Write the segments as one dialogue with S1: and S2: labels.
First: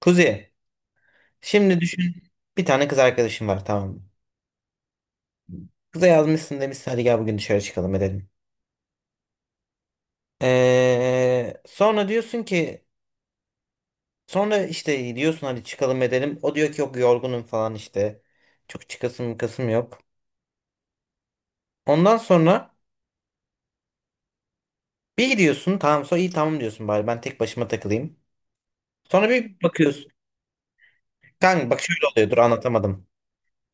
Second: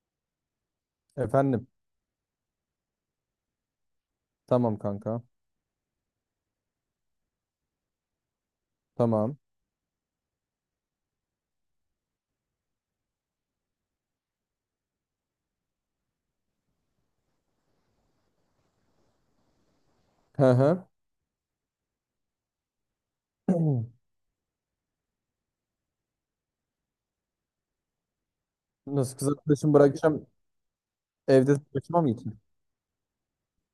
S1: Kuzi,
S2: Efendim.
S1: şimdi düşün bir tane kız arkadaşın var tamam mı?
S2: Tamam kanka.
S1: Kıza yazmışsın demişsin hadi gel bugün dışarı çıkalım edelim.
S2: Tamam.
S1: Ee, sonra diyorsun ki sonra işte diyorsun hadi çıkalım edelim. O diyor ki yok yorgunum falan işte. Çok çıkasım kasım yok.
S2: Hı hı.
S1: Ondan sonra bir gidiyorsun tamam sonra iyi tamam diyorsun bari ben tek başıma takılayım.
S2: Nasıl kız
S1: Sonra bir
S2: arkadaşımı
S1: bakıyorsun.
S2: bırakacağım? Evde
S1: Kanka bak
S2: başıma
S1: şöyle
S2: mı
S1: oluyor dur
S2: geçeyim?
S1: anlatamadım.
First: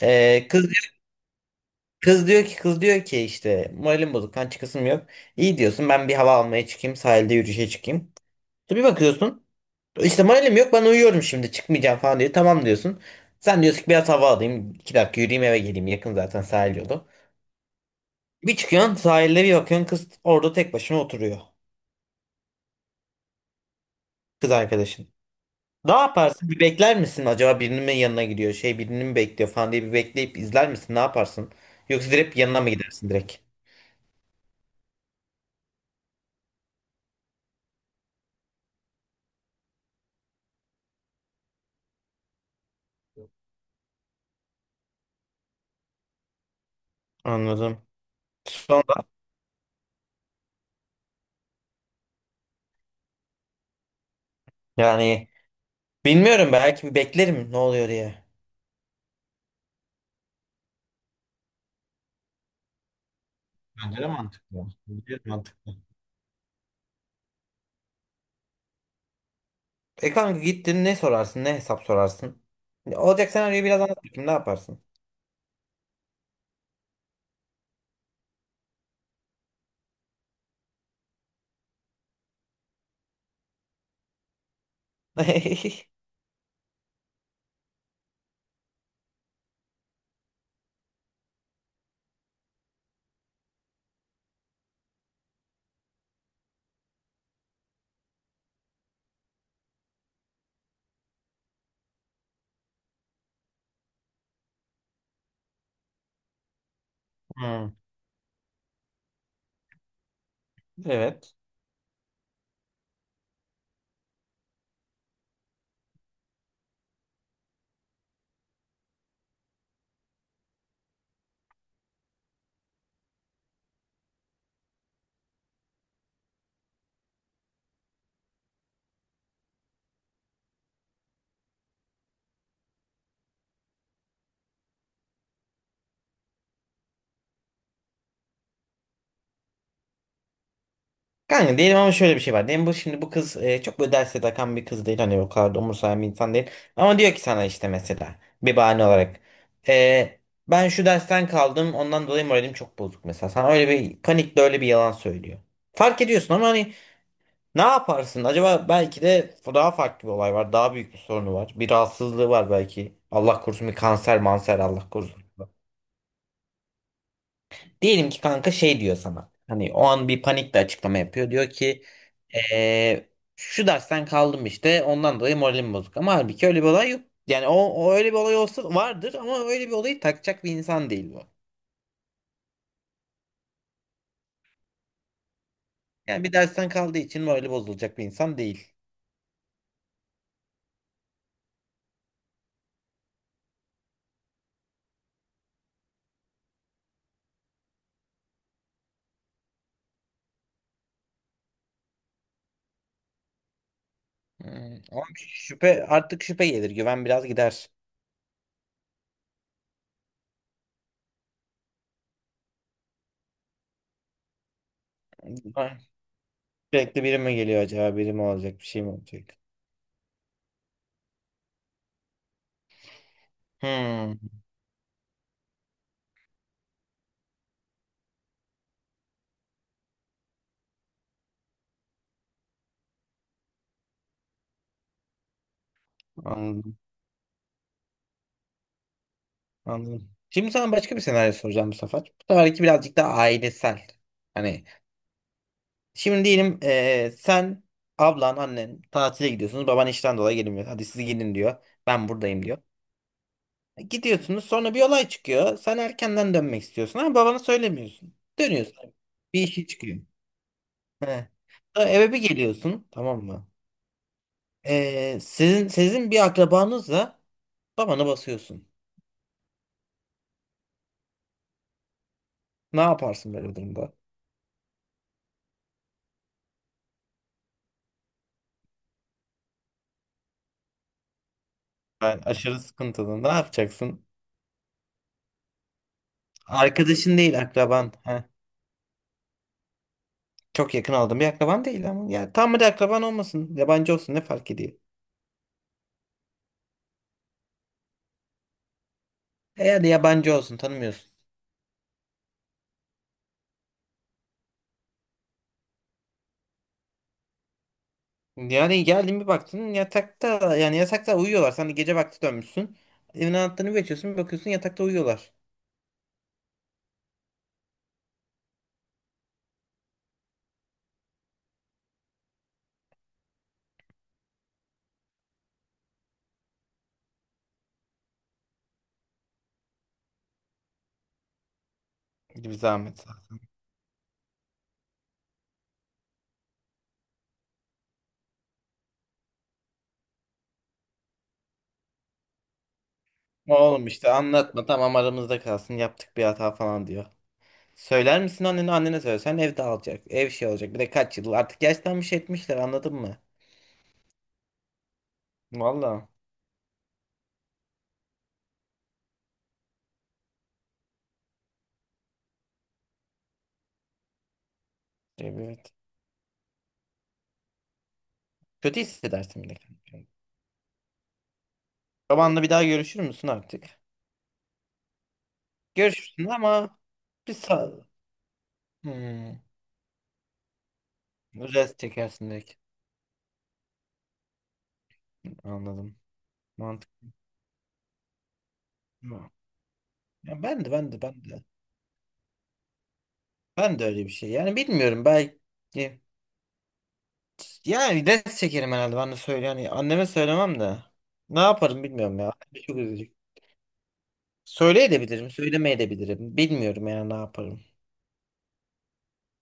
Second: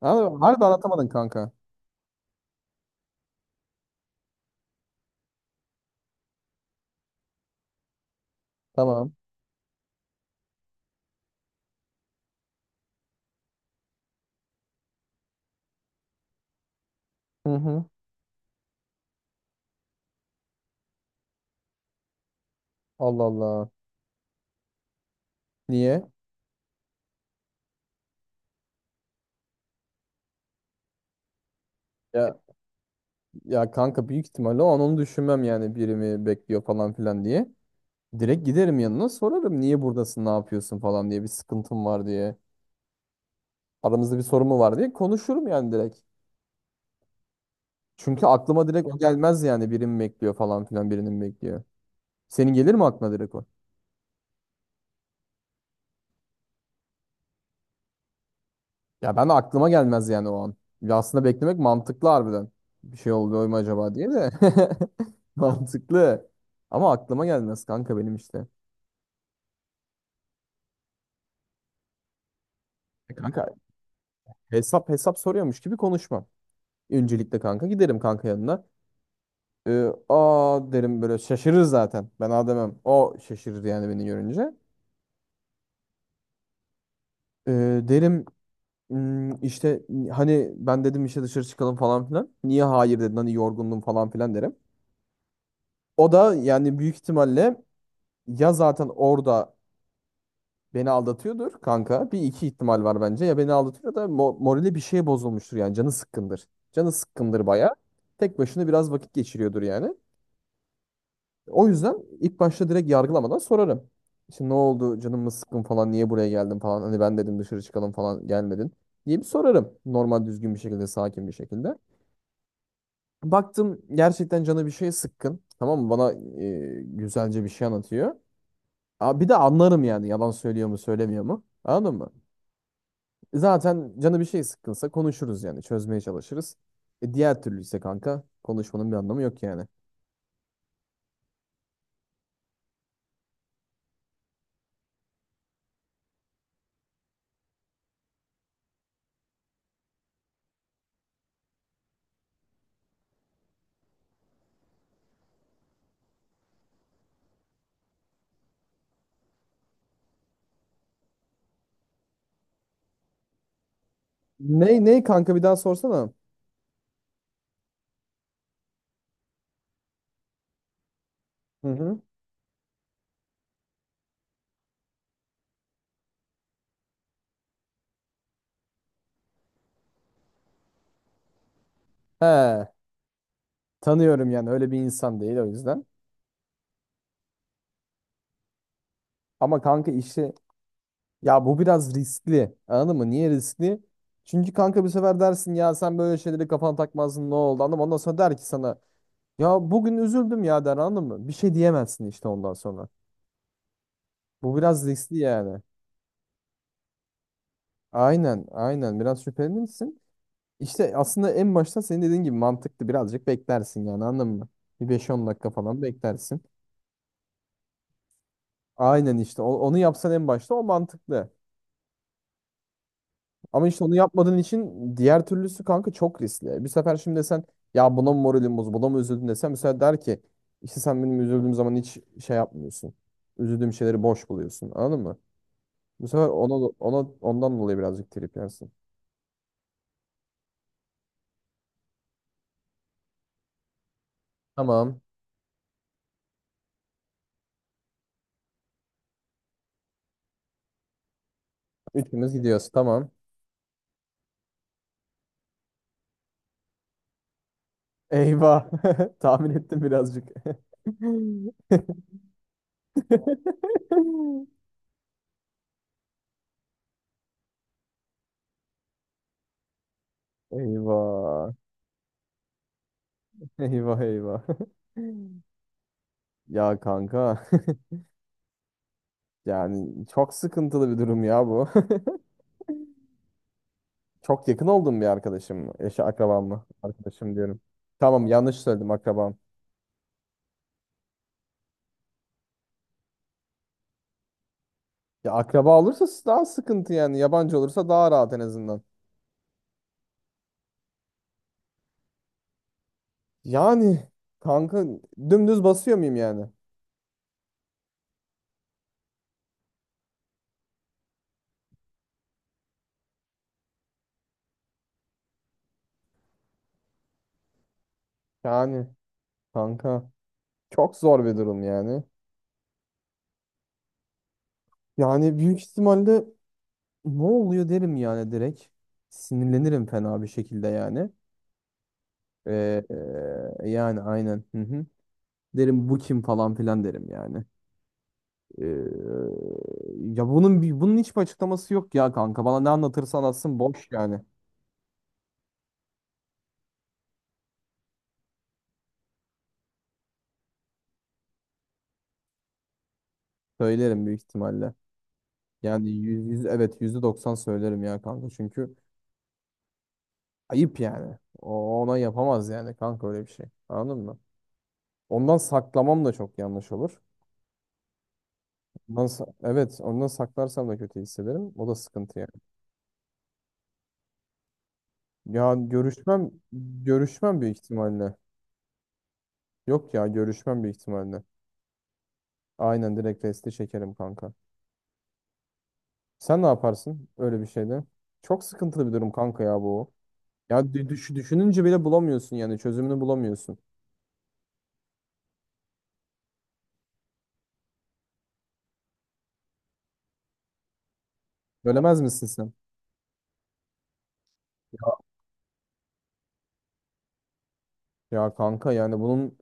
S2: Abi,
S1: Ee,
S2: harbi
S1: kız,
S2: anlatamadın kanka.
S1: kız diyor ki işte moralim bozuk kan çıkasım yok. İyi diyorsun ben bir hava almaya çıkayım sahilde yürüyüşe çıkayım. Bir
S2: Tamam.
S1: bakıyorsun. İşte moralim yok ben uyuyorum şimdi çıkmayacağım falan diyor. Tamam diyorsun. Sen diyorsun ki biraz hava alayım. İki dakika yürüyeyim eve geleyim. Yakın zaten sahil yolu.
S2: Hı hı.
S1: Bir çıkıyorsun sahilde bir bakıyorsun kız orada tek başına oturuyor.
S2: Allah Allah.
S1: Kız arkadaşın. Ne
S2: Niye?
S1: yaparsın? Bir bekler misin? Acaba birinin mi yanına gidiyor? Şey birini mi bekliyor falan diye bir bekleyip izler misin? Ne yaparsın? Yoksa direkt
S2: Ya,
S1: yanına mı gidersin direkt?
S2: ya kanka büyük ihtimalle o an onu düşünmem yani biri mi bekliyor falan filan diye. Direkt giderim yanına sorarım niye buradasın ne yapıyorsun falan diye bir sıkıntım var diye. Aramızda bir sorun mu var diye konuşurum yani direkt.
S1: Anladım.
S2: Çünkü aklıma direkt o
S1: Sonra
S2: gelmez yani biri mi bekliyor falan filan birinin bekliyor. Senin gelir mi aklına direkt o?
S1: yani bilmiyorum belki bir beklerim ne oluyor diye.
S2: Ya ben de aklıma gelmez yani o an. Ya aslında beklemek mantıklı harbiden. Bir şey oluyor mu acaba
S1: Bence de
S2: diye de.
S1: mantıklı. Bence de mantıklı.
S2: Mantıklı. Ama aklıma gelmez kanka benim işte.
S1: E kanka gittin ne sorarsın ne hesap sorarsın.
S2: E
S1: Olacak
S2: kanka
S1: senaryoyu biraz anlat bakayım ne yaparsın?
S2: hesap hesap soruyormuş gibi konuşmam. Öncelikle kanka giderim kanka yanına. Aa derim böyle şaşırır zaten. Ben aa demem. O şaşırır yani beni görünce. Ee, Derim "Hmm, işte hani ben dedim işte dışarı çıkalım falan filan. Niye hayır dedin hani yorgundum falan filan derim. O da yani büyük ihtimalle ya zaten orada beni aldatıyordur kanka. Bir iki ihtimal var bence. Ya beni aldatıyor da morali bir şeye bozulmuştur yani. Canı sıkkındır. Canı sıkkındır baya.
S1: Hmm,
S2: Tek başına biraz vakit geçiriyordur yani.
S1: evet.
S2: O yüzden ilk başta direkt yargılamadan sorarım. Şimdi ne oldu? Canım mı sıkkın falan? Niye buraya geldin falan? Hani ben dedim dışarı çıkalım falan gelmedin diye bir sorarım. Normal düzgün bir şekilde, sakin bir şekilde. Baktım gerçekten canı bir şeye sıkkın. Tamam mı? Bana güzelce bir şey anlatıyor. Aa, bir de anlarım yani yalan söylüyor mu söylemiyor mu? Anladın mı? Zaten canı bir şey sıkkınsa konuşuruz yani çözmeye çalışırız. E diğer türlü ise kanka konuşmanın bir anlamı yok yani.
S1: Kanka değilim ama şöyle bir şey var. Diyelim bu şimdi bu kız çok böyle derse takan bir kız değil. Hani o kadar da umursayan bir insan değil. Ama diyor ki sana işte mesela bir bahane olarak. e, Ben şu dersten kaldım ondan dolayı moralim çok bozuk mesela. Sana öyle bir panikle öyle bir yalan söylüyor. Fark ediyorsun ama hani ne yaparsın? Acaba belki de daha farklı bir olay var. Daha büyük bir sorunu var. Bir rahatsızlığı var belki. Allah korusun bir kanser manser
S2: Ney
S1: Allah
S2: ney
S1: korusun.
S2: kanka bir daha sorsana.
S1: Diyelim ki kanka şey diyor sana. Hani o an bir panikle açıklama yapıyor. Diyor
S2: Hı
S1: ki
S2: hı.
S1: Ee, şu dersten kaldım işte ondan dolayı moralim bozuk. Ama halbuki öyle bir olay yok. Yani o öyle bir olay olsa vardır ama öyle bir olayı takacak bir insan değil bu.
S2: He, tanıyorum yani öyle bir insan değil o yüzden.
S1: Yani bir dersten kaldığı için morali bozulacak bir insan değil.
S2: Ama kanka işi ya bu biraz riskli. Anladın mı? Niye riskli? Çünkü kanka bir sefer dersin ya sen böyle şeyleri kafana takmazdın ne oldu anladın mı? Ondan sonra der ki sana ya bugün üzüldüm ya der anladın mı? Bir şey diyemezsin işte ondan sonra. Bu
S1: Hmm,
S2: biraz
S1: ama
S2: riskli yani.
S1: şüphe artık şüphe gelir güven biraz gider.
S2: Aynen aynen biraz şüpheli misin? İşte aslında en başta senin dediğin gibi mantıklı birazcık beklersin yani anladın mı? Bir 5-10 dakika
S1: Ah,
S2: falan beklersin.
S1: sürekli biri mi geliyor acaba biri mi olacak bir şey mi
S2: Aynen
S1: olacak?
S2: işte onu yapsan en başta o mantıklı. Ama işte onu
S1: Hmm,
S2: yapmadığın için diğer türlüsü kanka çok riskli. Bir sefer şimdi desen ya buna mı moralim bozuldu buna mı üzüldün desem mesela der ki işte sen benim üzüldüğüm zaman hiç şey yapmıyorsun. Üzüldüğüm şeyleri boş buluyorsun anladın mı? Bu sefer ona,
S1: anladım
S2: ondan dolayı birazcık trip yersin.
S1: anladım. Şimdi sana başka bir senaryo soracağım bu sefer. Bu seferki birazcık daha ailesel. Hani
S2: Tamam.
S1: şimdi diyelim sen, ablan, annen tatile gidiyorsunuz. Baban işten dolayı gelmiyor. Hadi siz gidin diyor. Ben
S2: Üçümüz
S1: buradayım diyor.
S2: gidiyoruz tamam.
S1: Gidiyorsunuz sonra bir olay çıkıyor. Sen erkenden dönmek istiyorsun ama babana söylemiyorsun.
S2: Eyvah.
S1: Dönüyorsun. Bir
S2: Tahmin
S1: işi
S2: ettim
S1: çıkıyor.
S2: birazcık.
S1: He. Sonra eve bir geliyorsun tamam mı? Sizin bir akrabanızla babana basıyorsun.
S2: Eyvah.
S1: Ne yaparsın böyle bir durumda?
S2: Eyvah eyvah. Ya kanka yani çok sıkıntılı bir durum ya bu.
S1: Ben aşırı sıkıntılı. Ne yapacaksın?
S2: Çok yakın olduğum bir arkadaşım mı? Eşi akrabam mı?
S1: Arkadaşın
S2: Arkadaşım
S1: değil
S2: diyorum.
S1: akraban.
S2: Tamam yanlış söyledim akrabam.
S1: Çok yakın aldığım bir akraban değil ama. Ya tam bir akraban olmasın. Yabancı olsun ne fark ediyor?
S2: Ya akraba olursa daha sıkıntı yani. Yabancı olursa daha rahat en azından.
S1: E yani yabancı olsun tanımıyorsun.
S2: Yani kanka dümdüz basıyor muyum yani?
S1: Yani geldin bir baktın yatakta yani yatakta uyuyorlar. Sen de gece vakti dönmüşsün. Evin anahtarını geçiyorsun bir bakıyorsun yatakta uyuyorlar.
S2: Yani kanka çok zor bir durum yani. Yani büyük ihtimalle ne oluyor derim yani direkt. Sinirlenirim fena bir şekilde yani.
S1: Bir
S2: Ee,
S1: zahmet zaten.
S2: yani aynen. Hı hı. Derim bu kim falan filan derim yani. Ee, Ya bunun bunun hiçbir açıklaması yok ya kanka. Bana ne anlatırsa anlatsın
S1: Oğlum
S2: boş
S1: işte
S2: yani.
S1: anlatma tamam aramızda kalsın yaptık bir hata falan diyor. Söyler misin annene annene söylesen ev dağılacak. Ev şey olacak bir de kaç yıl artık yaşlanmış etmişler anladın mı?
S2: Söylerim büyük ihtimalle. Yani
S1: Valla.
S2: yüz, yüz evet, %90 söylerim ya kanka. Çünkü ayıp yani. O ona yapamaz yani kanka öyle bir şey. Anladın mı? Ondan
S1: Evet.
S2: saklamam da çok yanlış olur.
S1: Kötü
S2: Ondan
S1: hissedersin bir de.
S2: evet, ondan
S1: Kendini.
S2: saklarsam da kötü hissederim. O da sıkıntı yani.
S1: Babanla bir daha görüşür müsün artık?
S2: Ya
S1: Görüşürsün
S2: görüşmem,
S1: ama bir
S2: büyük
S1: sağ...
S2: ihtimalle.
S1: Hmm.
S2: Yok ya görüşmem büyük ihtimalle.
S1: Rest çekersin direkt.
S2: Aynen direkt resti çekerim kanka.
S1: Anladım.
S2: Sen ne yaparsın
S1: Mantıklı.
S2: öyle bir şeyde? Çok sıkıntılı bir durum kanka ya bu.
S1: Ya ben
S2: Ya
S1: de ben de ben de.
S2: düşününce bile bulamıyorsun yani çözümünü bulamıyorsun.
S1: Ben de öyle bir şey. Yani bilmiyorum belki. Yani rest çekerim herhalde. Ben de söyle. Yani anneme söylemem de. Ne yaparım
S2: Bölemez
S1: bilmiyorum
S2: misin
S1: ya.
S2: sen?
S1: Çok üzücü. Söyleyebilirim, söylemeyebilirim. Bilmiyorum yani ne yaparım.
S2: Ya kanka yani bunun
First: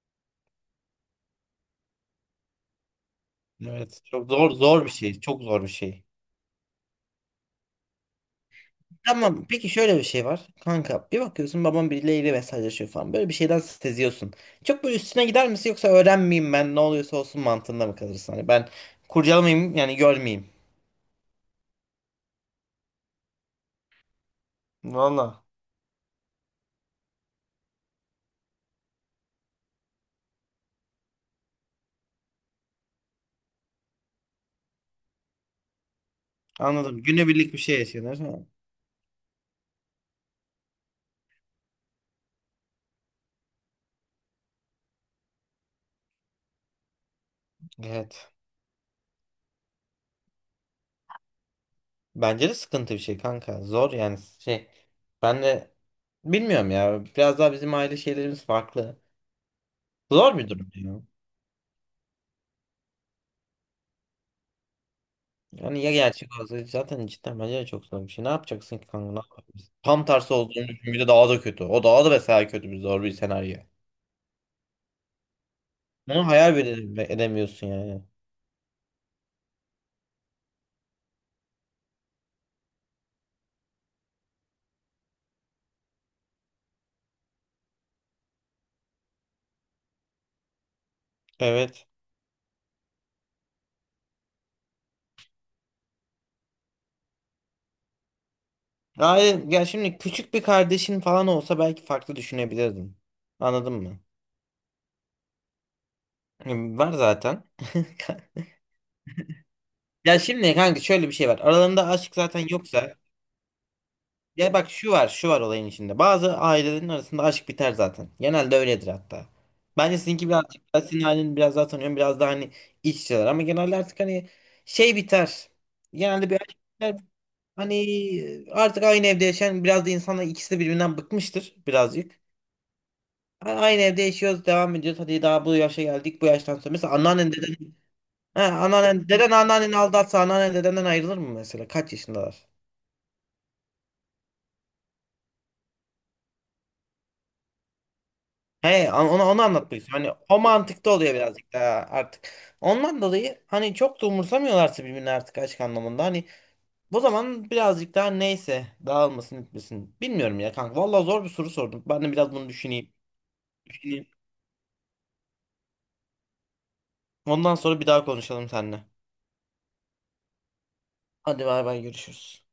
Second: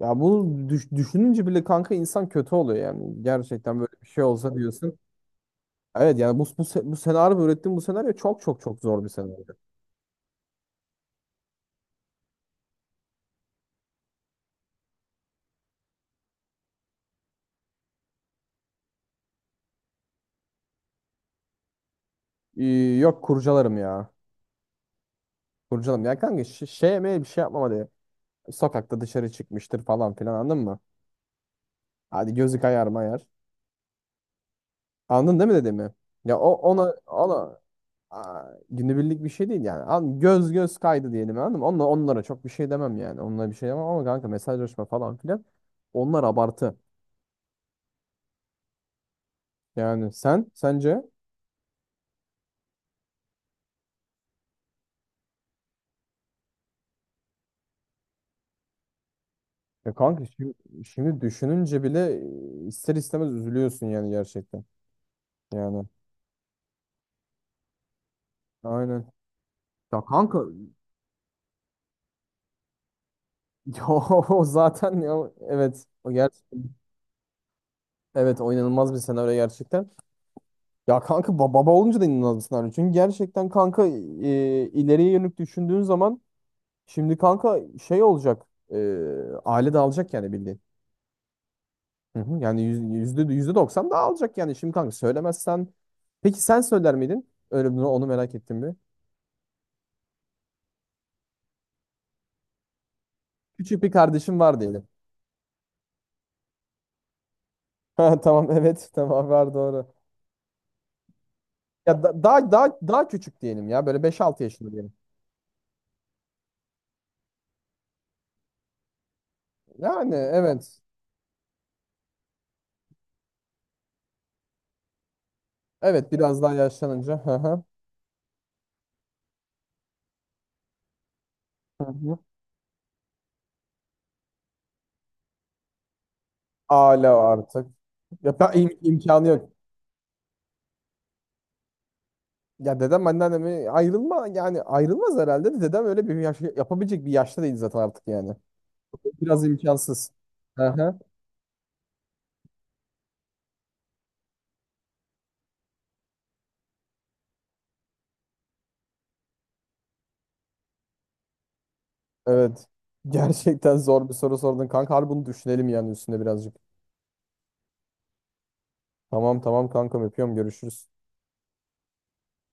S2: ya bunu düşününce bile kanka insan kötü oluyor yani. Gerçekten böyle
S1: Evet,
S2: bir şey
S1: çok zor
S2: olsa
S1: zor bir
S2: diyorsun.
S1: şey. Çok zor bir şey.
S2: Evet yani bu senaryo ürettiğim bu senaryo çok çok çok zor bir senaryo.
S1: Tamam. Peki şöyle bir şey var. Kanka bir bakıyorsun babam birileriyle mesajlaşıyor falan. Böyle bir şeyden seziyorsun. Çok böyle üstüne gider misin yoksa öğrenmeyeyim ben ne oluyorsa olsun mantığında mı kalırsın? Hani ben kurcalamayayım yani görmeyeyim.
S2: Ee, yok, kurcalarım ya.
S1: Valla.
S2: Burcu'nun ya kanka şey yemeğe bir şey yapmam hadi. Sokakta dışarı çıkmıştır falan filan anladın mı? Hadi gözü kayar mayar. Anladın değil mi dediğimi? Ya o
S1: Anladım. Günübirlik bir
S2: ona
S1: şey yaşıyorlar. Ha.
S2: aa, günübirlik bir şey değil yani. An göz göz kaydı diyelim anladın mı? Onlara çok bir şey demem yani. Onlara bir şey demem ama kanka mesajlaşma falan filan. Onlar abartı.
S1: Evet.
S2: Yani sen sence
S1: Bence de sıkıntı bir şey kanka. Zor yani şey. Ben de bilmiyorum ya. Biraz daha bizim aile şeylerimiz farklı.
S2: ya kanka
S1: Zor bir
S2: şimdi,
S1: durum ya.
S2: düşününce bile ister istemez üzülüyorsun yani gerçekten.
S1: Yani
S2: Yani
S1: ya gerçek olsa zaten cidden bence de çok zor bir şey. Ne yapacaksın ki
S2: aynen.
S1: kanka? Ne yapabilirsin?
S2: Ya
S1: Tam tersi
S2: kanka
S1: olduğunu düşün. Bir de daha da kötü. O daha da mesela kötü bir zor bir senaryo.
S2: ya o zaten ya evet o
S1: Bunu
S2: ger.
S1: hayal bile edemiyorsun yani.
S2: Evet o inanılmaz bir senaryo gerçekten. Ya kanka baba olunca da inanılmaz bir senaryo. Çünkü gerçekten kanka ileriye yönelik düşündüğün zaman şimdi kanka şey olacak. e, aile dağılacak yani bildiğin.
S1: Evet.
S2: Hı hı. Yani yüzde doksan dağılacak yani. Şimdi kanka söylemezsen. Peki sen söyler miydin? Öyle bunu onu merak ettim bir.
S1: Yani ya şimdi küçük bir kardeşin falan olsa belki farklı düşünebilirdim. Anladın
S2: Küçük bir
S1: mı?
S2: kardeşim var diyelim.
S1: Yani var zaten.
S2: Ha, tamam evet, tamam var doğru.
S1: Ya şimdi kanka şöyle bir şey var. Aralarında
S2: Ya
S1: aşk zaten
S2: daha daha
S1: yoksa
S2: daha küçük diyelim ya böyle beş altı
S1: ya bak
S2: yaşında
S1: şu
S2: diyelim.
S1: var, şu var olayın içinde. Bazı ailelerin arasında aşk biter zaten. Genelde öyledir hatta. Bence
S2: Yani
S1: sizinki birazcık
S2: evet.
S1: daha senin ailen biraz daha tanıyorum. Biraz daha hani iç içeler. Ama genelde artık hani şey biter.
S2: Evet
S1: Genelde bir
S2: biraz daha
S1: aşk biter.
S2: yaşlanınca. Hı hı.
S1: Hani artık aynı evde yaşayan biraz da insanlar ikisi de birbirinden bıkmıştır
S2: Hı hı.
S1: birazcık. Aynı evde yaşıyoruz, devam ediyoruz. Hadi daha bu yaşa geldik. Bu yaştan sonra mesela
S2: Hala
S1: anneannen deden,
S2: artık. Ya
S1: he,
S2: ben,
S1: anneannen
S2: imkanı
S1: deden
S2: yok.
S1: anneanneni aldatsa anneannen dedenden ayrılır mı mesela? Kaç yaşındalar?
S2: Ya dedem anneannemi ayrılma yani ayrılmaz herhalde de dedem öyle bir yaş yapabilecek bir yaşta değil zaten artık yani.
S1: He, onu
S2: Biraz
S1: anlatmak istiyorum.
S2: imkansız.
S1: Hani o mantıkta
S2: Aha,
S1: oluyor birazcık daha artık. Ondan dolayı hani çok da umursamıyorlarsa birbirini artık aşk anlamında. Hani bu zaman birazcık daha neyse dağılmasın etmesin. Bilmiyorum ya kanka. Vallahi zor bir soru sordum. Ben de biraz bunu
S2: evet.
S1: düşüneyim.
S2: Gerçekten
S1: Düşüneyim.
S2: zor bir soru sordun kanka. Harbi bunu düşünelim yani üstüne birazcık.
S1: Ondan sonra bir daha konuşalım seninle.
S2: Tamam tamam kankam öpüyorum görüşürüz.
S1: Hadi bay bay görüşürüz.